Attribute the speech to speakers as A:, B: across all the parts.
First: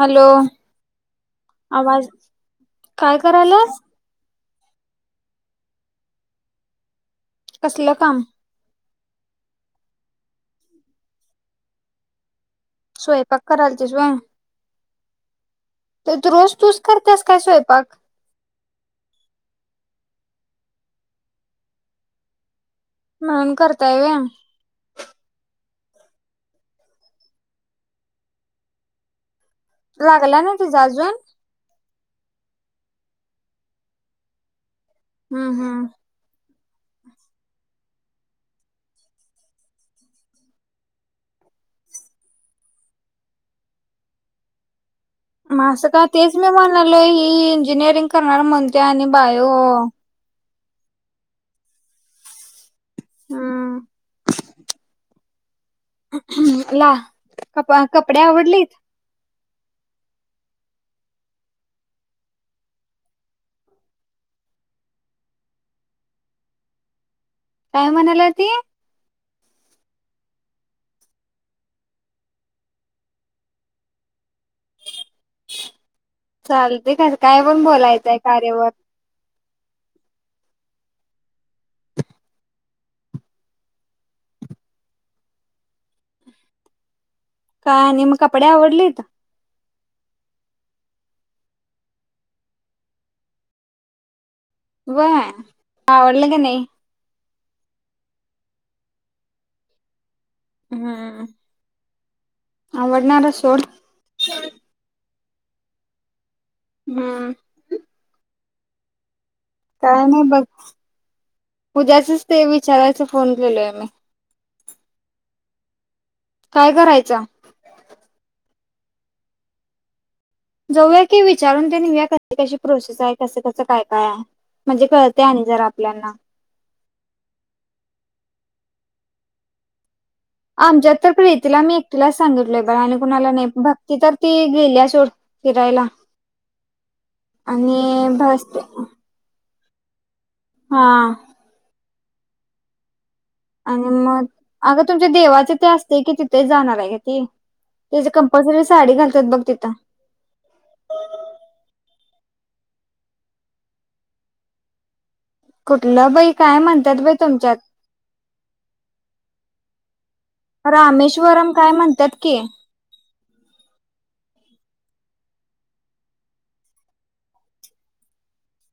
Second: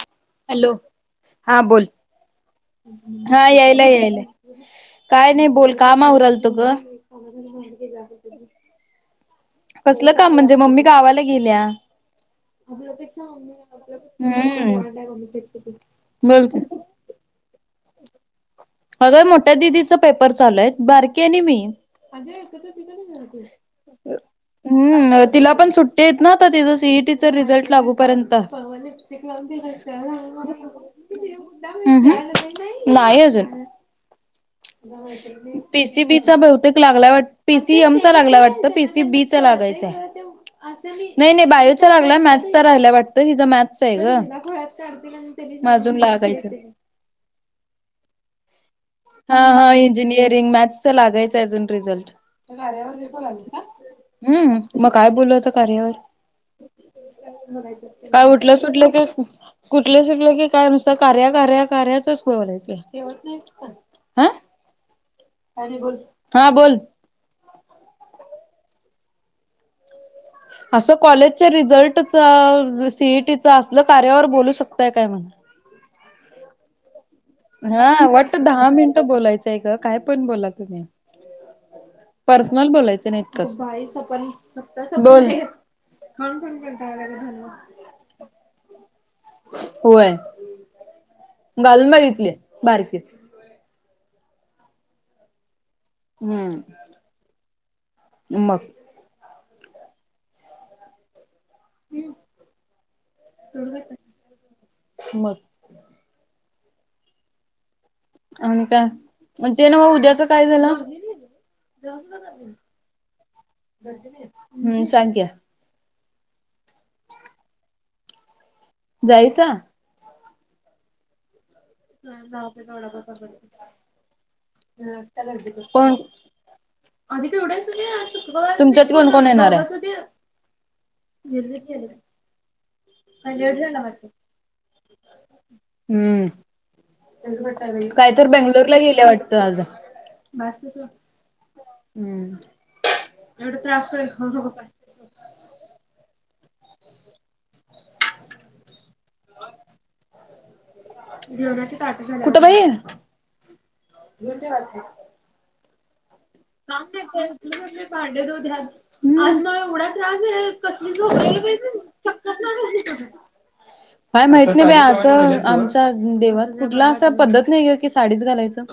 A: Hello
B: hello हा बोल
A: आवाज काय
B: हा
A: करायलास
B: यायला- यायलाय [unintelligible] काय नाही बोल कामा उरालतो ग हो माी
A: कसलं काम
B: जाऊ [unintelligible] कसलं काम म्हणजे, मम्मी गावाला गिल्या हम
A: स्वयंपाक करायलतीस व्हय
B: [unintelligible] [unintelligible]
A: तर -तू रोज तूस करतेस काय स्वयंपाक
B: अगं मोठ्या दिदीचा पेपर चालू आहे बारकी आहे आणि मी [inaudible] [inaudible]
A: म्हणून करताय व्हय
B: हम्म तिला पण सु--ट देत ना आ तिचं सीईटीच रिझल्ट लागूपर्यंत [inaudible] हम
A: लागला ना तुझा अजून
B: हू [unintelligible] [inaudible] नाहीय अजून [inaudible]
A: हम्म हम्म
B: पीसीबीचा बहुतेक [unintelligible] पीसीएम चा लागलाय वाटत, पीसी बी चा लागायचाय, नाही -नाही बायोचा लागलाय मॅथस् राहिलाय वाटत हिच मॅथस् आहे ग म
A: मासं
B: अजून
A: का तेच
B: लागायचं.
A: मी म्हणालो ही इंजिनिअरिंग करणार म्हणते आणि
B: हा
A: बायो
B: -हा इंजिनियरिंग मॅ [unintelligible] लागायचं अजून रिझल्ट
A: हम्म
B: [inaudible] मग काय बोलत कार्या
A: ला
B: वर
A: कप कपडे
B: काय उठलं
A: आवडलीत
B: सुटलं क [inaudible] ुठलं सुटलं की काय नुसतं कार्या, कार्या कार्याचच बोलायचं [inaudible] आा [unintelligible] अ [unintelligible] बोल हा बोल
A: काय म्हणाल्या ती
B: असं कॉलेजच्या रिझल्ट -सीईटी असल कार्यावर बोलू शकत ते काय म्हणा [unintelligible]
A: चालते काय पण
B: हा
A: बोलायचंय
B: वटट्
A: कार्यावर
B: दहा मिनिटं बोलायचं [inaudible] काय पण बोला तुम् पर्सनल बोयच नाही [inaudible]
A: काय आणि मग कपडे आवडलित
B: होय गल मारी [unintelligible] बारकी [unintelligible]
A: व्हय... [unintelligible] हवडलं का नाही?
B: ह म [unintelligible]
A: हम्म- आवडणारा सोड
B: हम्
A: हम
B: अन का
A: काय नाही बघ उद्याचच ते विचारायच फोन केलय मी
B: हम्म सांग्या
A: काय करायचा
B: जायचा
A: जाऊया की विचार विचारून ते निघया कशी कशी प्रोसेस आहे कसं कस काय काय आहे म्हणजे कळते आणि जरा
B: कोण
A: आपल्याना
B: तुमच्यात कोण कोण येणार आहे
A: आमच्यात तर प्रेतीला मी एकटीलाच सांगितलय बर आणि कुणाला नाही भक्ती तर ती गेली सोड फिरायला
B: हम्म
A: आणि
B: काय तर
A: भसते
B: बंगलोर ला गेलं वाटतं आज बसस
A: हा
B: हम्म
A: आणि मग अगं तुमच्या देवाचे ते असते कि ति ते जाणार आहे का त त्या कंपल्री साडी घालतात बघ तिथं.
B: जेवणा कुठ बाई.
A: कुठलं बाई? काय म्हणतात बाई तुमच्यात
B: का पांडे द द्या म न उडा कसच
A: रामेश्वरम
B: पाहिज
A: काय म्हणतात
B: शक
A: की
B: नाही काय माहित नाही बा असं आमच्या देवात कुठला असं पद्धत नाही की साडीच घालायचं.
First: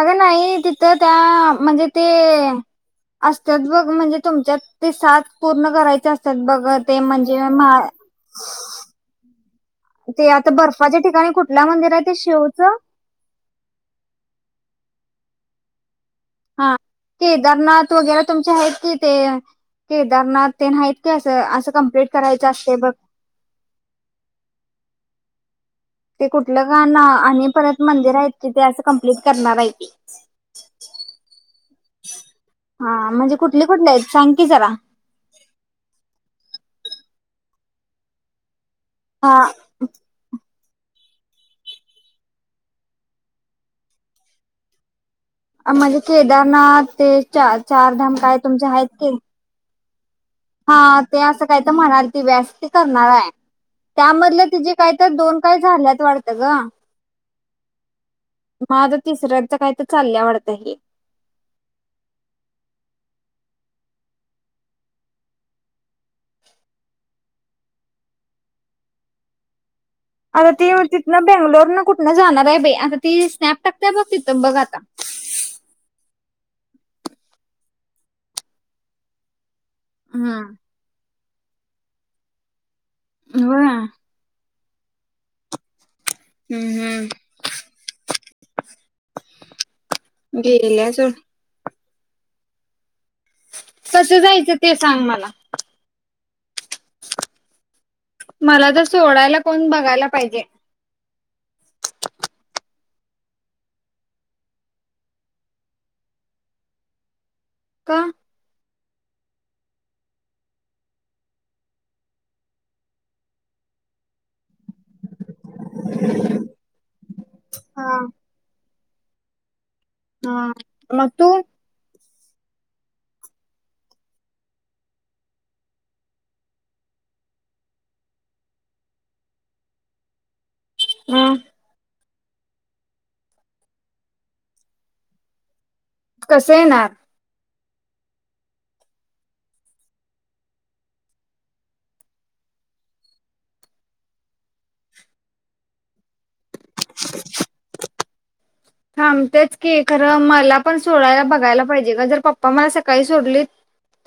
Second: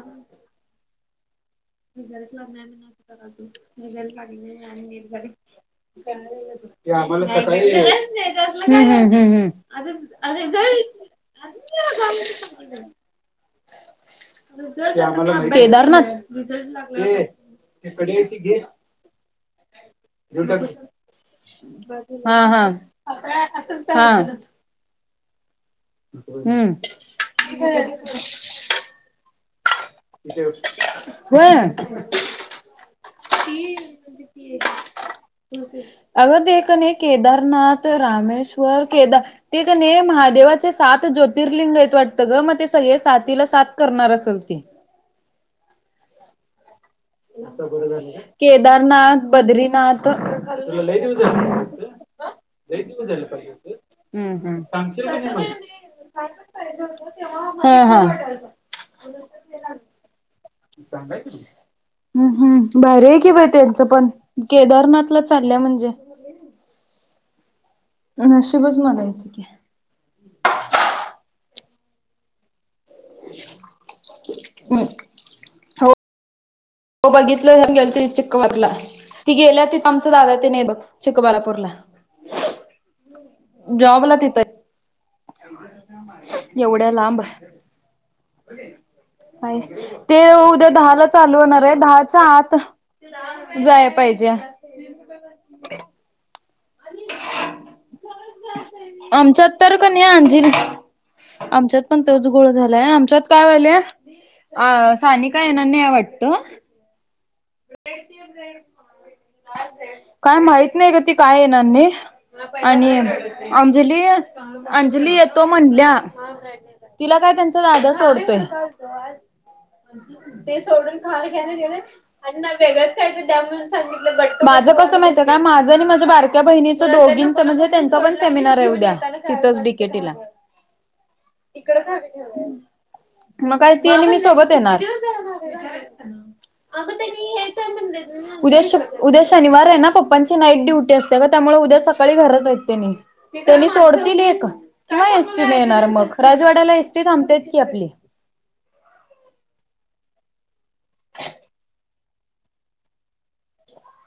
A: अगं नाही तिथं- त्या म्हणजे ते असतात बघ म्हणजे तुमच्यात ते सात पूर्ण करायचे असतात
B: लागणारग-
A: बघ ते म्हणजे महा ते आता बर्फाच्या ठिकाणी
B: रझ
A: कुठल्या मंदिर आहे ते शिवचं
B: केदारनाथ
A: हा केदारनाथ वगैरे तुमचे आहेत कि ते केदारनाथ तेत कि अस असं कंप्लीट
B: हा
A: करायच
B: हा
A: असते बघ
B: हा
A: ते कुठलं
B: हम्म
A: गा न आणि परत मंदिर आहेत की ते असं कंप्लीट करणार आहेत.
B: [inaudible] होय [inaudible] [inaudible]
A: हा म्हणजे कुठली कुठली आहेत सांग की जरा
B: अग ते तीथ केदारनाथ रामेश् वर केदार
A: हा
B: ते कणी महादेव सात ज्योतिर्लिंग आहेत वाटतं ग मग ते सगळे साथीला सात करणार असल ती
A: म्हणजे केदारनाथ ते चार चारधाम काय
B: [unintelligible]
A: तुमचे आहेत की
B: केदारनाथ, बद्रीनाथ,
A: हा ते असं काही तर म्हणालती बाई ती अस करणार आहे
B: हम्म
A: त्यामधलं
B: हम्म.
A: तिजी काहीत दोन काय झाल्यात वाटत ग
B: हा हा.
A: मग ती तिसऱ्याच काय चालल्या वाटतं हे.
B: हम्म हम्म भारी कि मग त्यांचं पण केदारनाथला चालल्या म्हणजे. ह नशिबच म्हणायचं की
A: आता ती उती तिथन बेंगलूरन कुठंण जाणार आहे बाई ती स्नॅप टाकत्या बघ तीथ बघ आता
B: हो हो बघितलं पण गेलत चिक्कवटला ती गेल्या ति आमचं दादा तेन
A: हम्म
B: आहे बघ चिकबालापूरला
A: होय
B: [unintelligible] जॉबला तिथं हाय [unintelligible] [unintelligible]
A: हम्म
B: एवढ्या
A: हम्म
B: लांब! [unintelligible] काय ते उद्या
A: गेल्या
B: दहा ला
A: सोड.
B: चालू होणार आहे दहा च्या आत जाय
A: कसं
B: पाहिजे
A: जायचं ते सांग मला, मला तर
B: [inaudible]
A: सोडायला
B: आमच्यात
A: कोण
B: तर कणी
A: बघायला
B: अंजी
A: पाहिजे
B: आमच्यात पण तेच गोळ झाला. लई आमच्यात काय व्हायल सानिका येणार नाहीआय वाटत
A: का?
B: [unintelligible] काय माहित नाही ग ती काय येणार नाही आणि अंजली अंजली येतो म्हटल्या तिला काय त्यांचा दादा
A: हा.
B: सोडतोय. त आज
A: हा
B: ते सोडून
A: मग
B: खार
A: तू
B: घ्या ना गेलोय आणि माझं वेगळंच काहीतरी द्या म्हणून सांगितलं माझं कसं माहिती काय माझं आणि माझ्या बारक्या बहिणीचं दोघींच म्हणजे त्यांचा पण सेमिनार आहे उद्या तिथेच डी के टी ई ला
A: अ
B: तिकड खाली. मग काय त मी सोबत येणार.
A: कसंय न, हा
B: उद्या उद्या शनिवार आहे ना पप्पांची नाईट ड्युटी असते का त्यामुळे उद्या सकाळी घरात आहेत त्यांनी त्यांनी सोडतील एक किंवा एसटी न येणार मग राजवाड्याला एसटी थांबतेच की आपली.
A: थांबतेच की खरं मला पण सोडायला बघायला पाहिजे गं जर पप्पा मला सकाळी सोडलीत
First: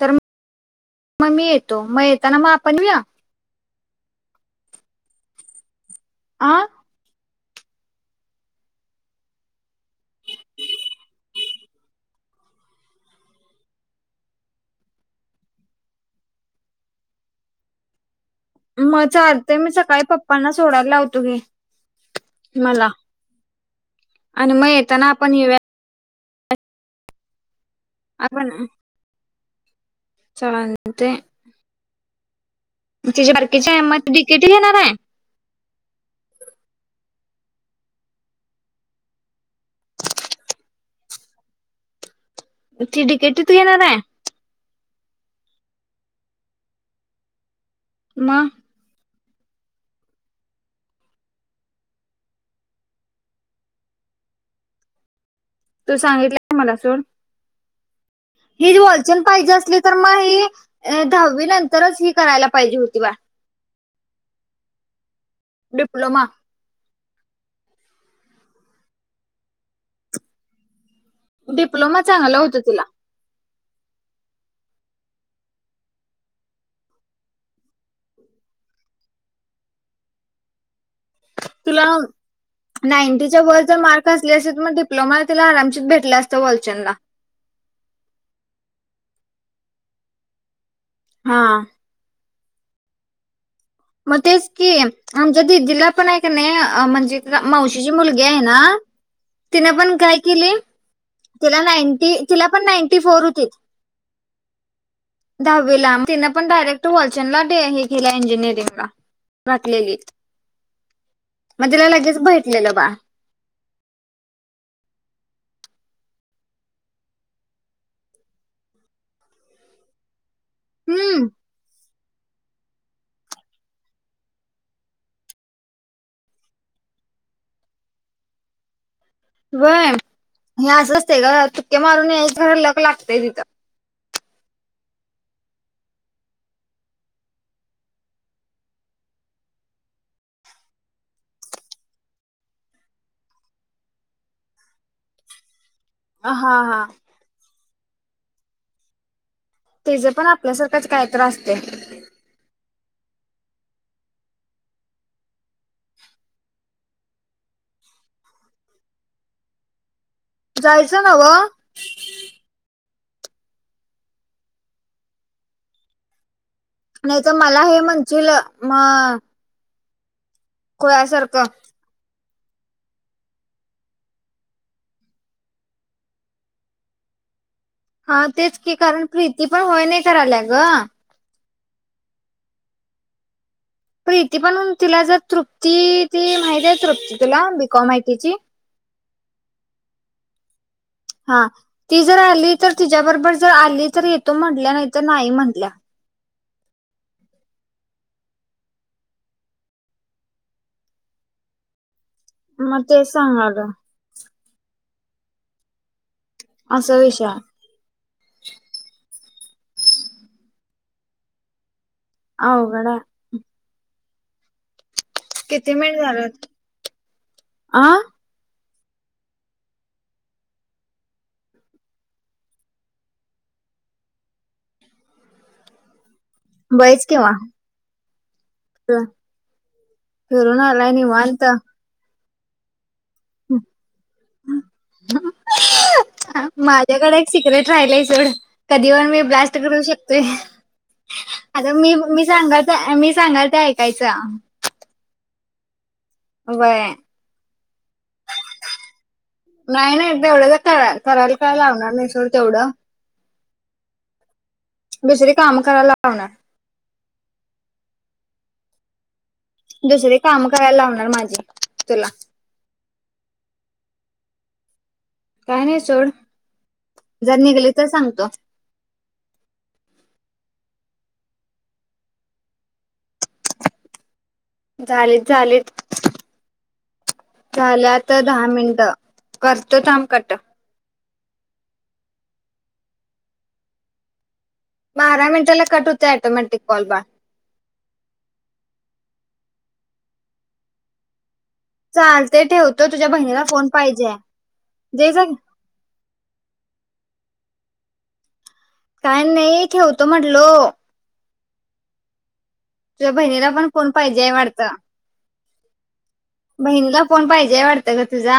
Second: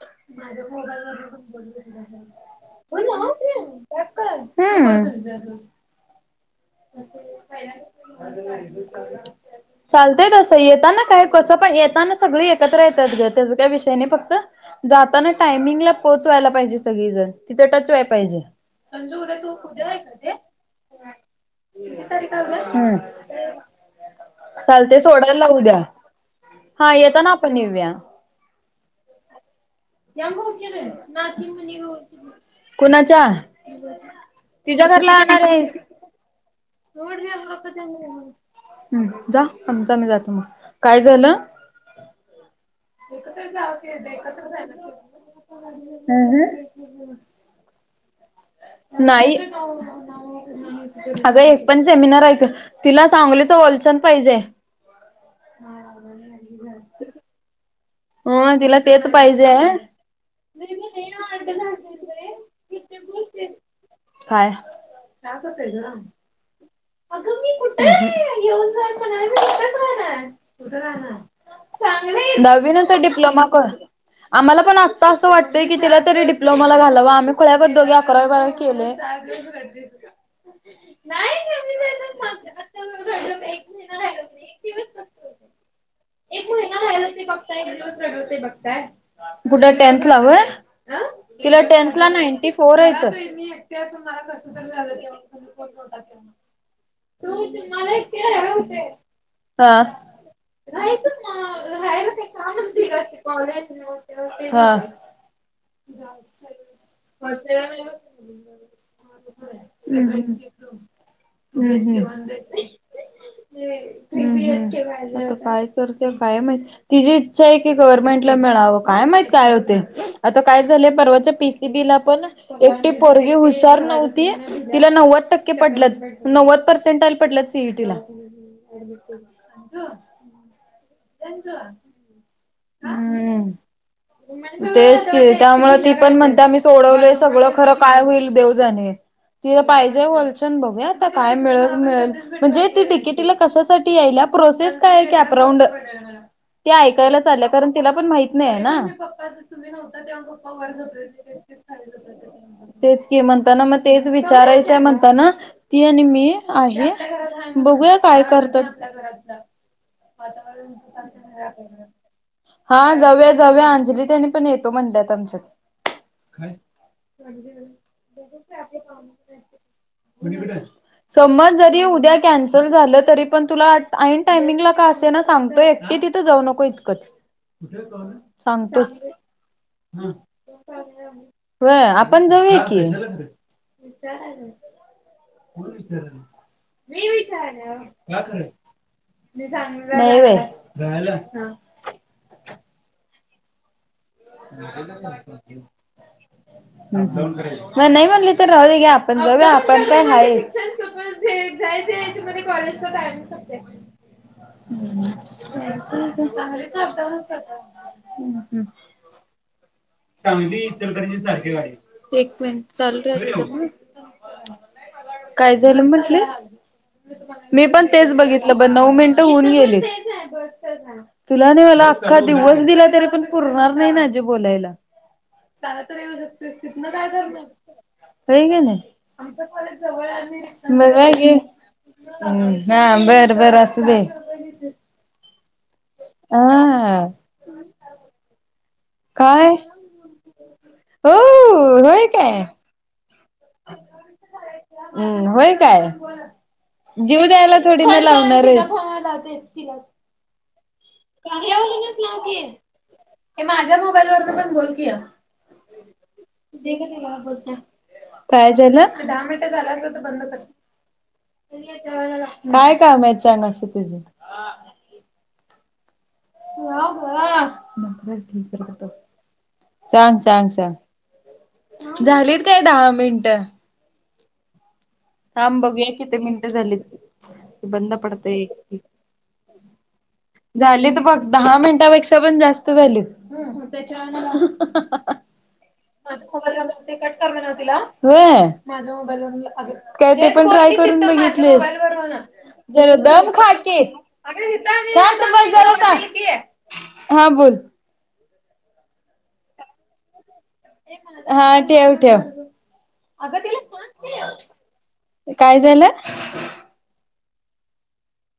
A: तर मग मी येतो
B: मोबाईल
A: मग येताना मग आपण
B: वरन्
A: येऊया
B: बघ [inaudible] हम्
A: आं
B: चालतय तसं येताना काय कसं पण येताना सगळे एकत्र येतात ग त्याच काय विषयने फक्त जाताना टायमिंगला पोहोचवायला पाहिजे सगळे जण तिथं टच व्हाया पाहिजे
A: म चालत मी सकाळी पप्पांना सोडायला लावतो की
B: ह
A: आणि मग
B: चालतय
A: येताना आपण
B: सोडायला लावू
A: येऊया
B: उद्या हा येेत ना आपण येऊ
A: आपण
B: जबकर
A: चालतंय
B: ना तिम नव कुणाच्या
A: तिची बारकीची आहे मग ती डिकेटी घेणार
B: तिच्या
A: आहे
B: घरला आणणार आहेस जा आम जा मी जातो मग काय झालं
A: ती
B: एक
A: डिकेटीत
B: तर जाव
A: घेणार
B: कि
A: आहे
B: ए तर जाय ना हम्म हम्म
A: मग
B: नाही अगं एक पण सेमिनार आहे तिला सांगलीच होलसेल पाहिजे हाय हा
A: ह वचन पाहिजे असली तर मग ह दहावी नंतरच ह करायला पाहिजे होती
B: काय
A: डिप्लोमा
B: अगं मी कुठे येऊन जा म्हणार म कुठच राहणार कुठ
A: डिप्लोमा चांगला
B: राहणार
A: होता
B: नवीन
A: तिला
B: तर डिप्लोमा आम्हाला पण आ अस वाटत क तीला तरी डिप्लोमाला घाला आम्ही खगत दोघ अकरा केले
A: तुला नाईंटीच्या व जर मार्क असले असेल तर मग डिप्लोमा तुला आरामशी भेटलं असत वालचंदला
B: कुठं टेनथ ला हय
A: हा
B: तिला टेंथ ला नांटी पोर येत
A: मग तेच की आमच्या दीदीला पण आहे का नाही म्हणजे मावशीची मुलगी आहे ना तिन
B: हा.
A: पण काय केली
B: राहायचं
A: तिला
B: मग राहायला
A: नैटी फोर
B: काही
A: तिला पण
B: कामच दिलं
A: नैटी
B: असते
A: फोर होत
B: कॉलेज हा.
A: दहावीला तिन पण डायरेक्ट वालचंनला केली इंजिनिअरिंग वाटलेली मग तिला लगेच भेटलेलं बा
B: काय करते काय माहित तिचीी इच्छा आहे की गव्हर्नमेंट ला मिळावं काय माहित काय होते आता काय झालंय
A: हम्म
B: परवाच्या पीसी बीला पण एकटी पोरगी हुशार नव्हती तिला नव्वद टक्के पडल नव्वद पर्सेंट आ पटलात सीईटीला
A: वय हे हग ुक्े मारूनणे लागतय तिथं
B: हम्म तेच क त्यामुळे ती पण म्हणते मी सोडवलोय सगळं खरं काय होईल देवजणी तिला पाहिजे वलचन बघू आता काय मि मिळेल म्हणजे त तिकिटीला कशासाठी याईल प्रोसेस काय की अपरांड
A: हा
B: ते
A: हा
B: ऐकायला तला पण माह नाही ना तुम्ही नव्हता
A: तेज पण
B: तेव्हा पप्पा वर ज
A: आपल्यासारखंच काय तर असतय
B: ख क म्हणताना मग तेच विचारायचं म्हणताना ती आणि मी आहे बघूया काय करत
A: जायचं ना ग
B: हा जाऊया जावया अंजली त्या पण येतो म्हणतात आमच्यात
A: नाही तर मला हे म्हणशील म खुळ्यासारखं
B: संम जरी उद्या कन चल झालं तरी पण तुला ईन टायमिंगला काय असे ना सांगतो एकक्टी तिथं जाऊ नको इ च
A: हा तेच की कारण प्रीती पण होय नाही क आल्या ग
B: हो आपण जाऊया की विचार
A: प्रीती पण तिला जर
B: कोण
A: तृप्ती
B: विचार
A: ती माहिती आहे
B: मी
A: तृप्ती तुला
B: विचारलं
A: बीकॉम आयटीची
B: का मगला
A: हा ती जर आली तर ति बरोबर जर आली तर येतो म्हटल्या नाही तरर नाही म्हटल्या
B: म नाही म्हणले तर राह दे ग आपण जाऊया आपण पण आहे कॉजम
A: मग ते सांगाल
B: ह चांगलेच
A: असा
B: अडा
A: विषय
B: वासत
A: आहे.
B: सांगली चलकरंजी सारखे वा एक मिनिट
A: अवघड
B: चालू
A: आहे.
B: राल हो नाही [inaudible] काय
A: किती
B: झालं
A: मिनिट
B: म्हंटलीस
A: झालेत
B: मी
A: आ
B: पण तेच बघितलं नऊ मिनटं होऊन गेले तुला नाही मला अख्खा दिवस दिला तरी पण पुरणार नाही माझे बोलायला चांग तर येऊ
A: बयच केव्हा
B: काही गे ना
A: फिरून
B: आळ
A: आलाय
B: मघाय गे
A: निवांत
B: ह हा बरं बरं असुदे दे
A: हा माझ्याकडे एक सिक्रेट राहिलाय सोड [inaudible] कधी वण मी
B: काय
A: ब्लास्ट करू शकतोय
B: हो
A: आता मी
B: होय
A: मी
B: काय
A: सांगालतो मी सांगाल त्या ऐकायचं
B: हम्म होय काय
A: व्हय
B: जीव द्यायला थोडी ना लावणार आहेस
A: नाही नाही तेवढं तर करायला काय लावणार नाही सोड तेवढं
B: माझ्या मोबाईलवरून पण
A: दुसरी काम करायला लावणार
B: काय झालं
A: दुसरी काम करायला लावणार माझी तुला
B: ब काम आहे चांग अस तुझ
A: का नाही चल
B: सांग सांग सांग झालीत काय दहा मिनट
A: झालीत
B: थांम
A: झालीत
B: बघूया किती मिनटे झाली बंद
A: झाल्या तर
B: पडत
A: दहा मिनिटं करतो थांब कट
B: झाली तर बघ दहा मिनटापेक्षा पण जास्त झाले त्या
A: बारा मिनिटाला कट होते
B: माझ मोबाईल
A: ऑटोमॅटिक
B: व
A: कॉल
B: ते
A: बा
B: कट करले नव्हतीला माझ्या मोबाईल व अज काय ते पण ट्राय करून बघित
A: चालते ठेवतो
B: ज
A: तुझ्या
B: दम
A: बहिणीला
B: खाक
A: फोन पाहिजे जे जा
B: हा बोल
A: काय नाही ठेवतो म्हटलो
B: हा ठेव ठेव
A: तुझ्या बहिणीला पण कोण पाहिजे आहे वाटतं
B: काय झालं?
A: महिंद फोन पाहिजे हाय वाडतं ग तुझा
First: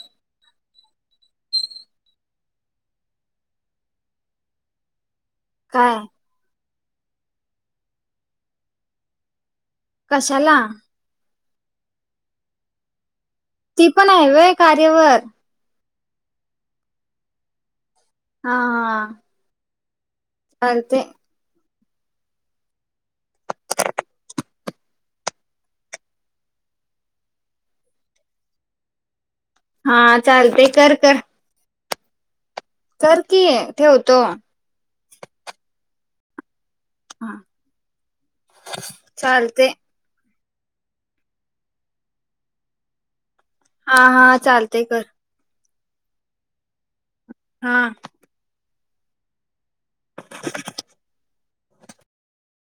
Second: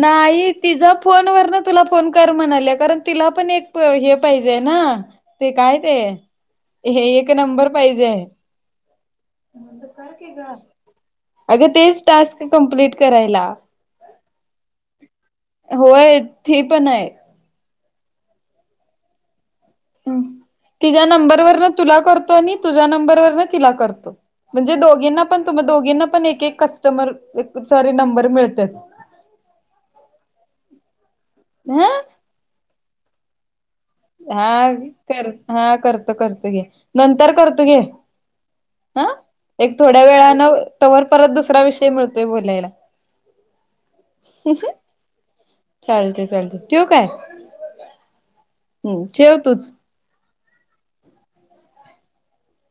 B: नाही तिझ फोन वरन तुला फोन कर म्हणाली कारण तिला पण एक हे पाहिजे ना ते काय ते हे एक नंबर पाहिजे आहे. ते कर की ग
A: कशाला
B: अगं तेच टास्क कंप्लीट करायला.
A: ती पण आहे होय. कारेवर
B: होय ती पण हाय.
A: हा हा. चालते
B: तिज्या नंबरवरन तुला करतो आणि तुझा नंबर वरण तिला करतो. म्हणजे दोघींना पण तुमा दोघींना पण एक एक कस्टमर एक सारी नंबर मिळत्यात.
A: हा चालतय कर कर
B: हा.
A: कर की
B: हा कर हा करत तर करतो घे. नंतर करतो घे ह
A: चालते
B: एक थोड्या वेळान तवर परत दुसरा विषय मिळतोय बोलायला.
A: हा हा चालतय कर.
B: चालतय चालतय ठेवू काय?
A: हा.
B: हम्म ठेव तूच
A: [inaudible]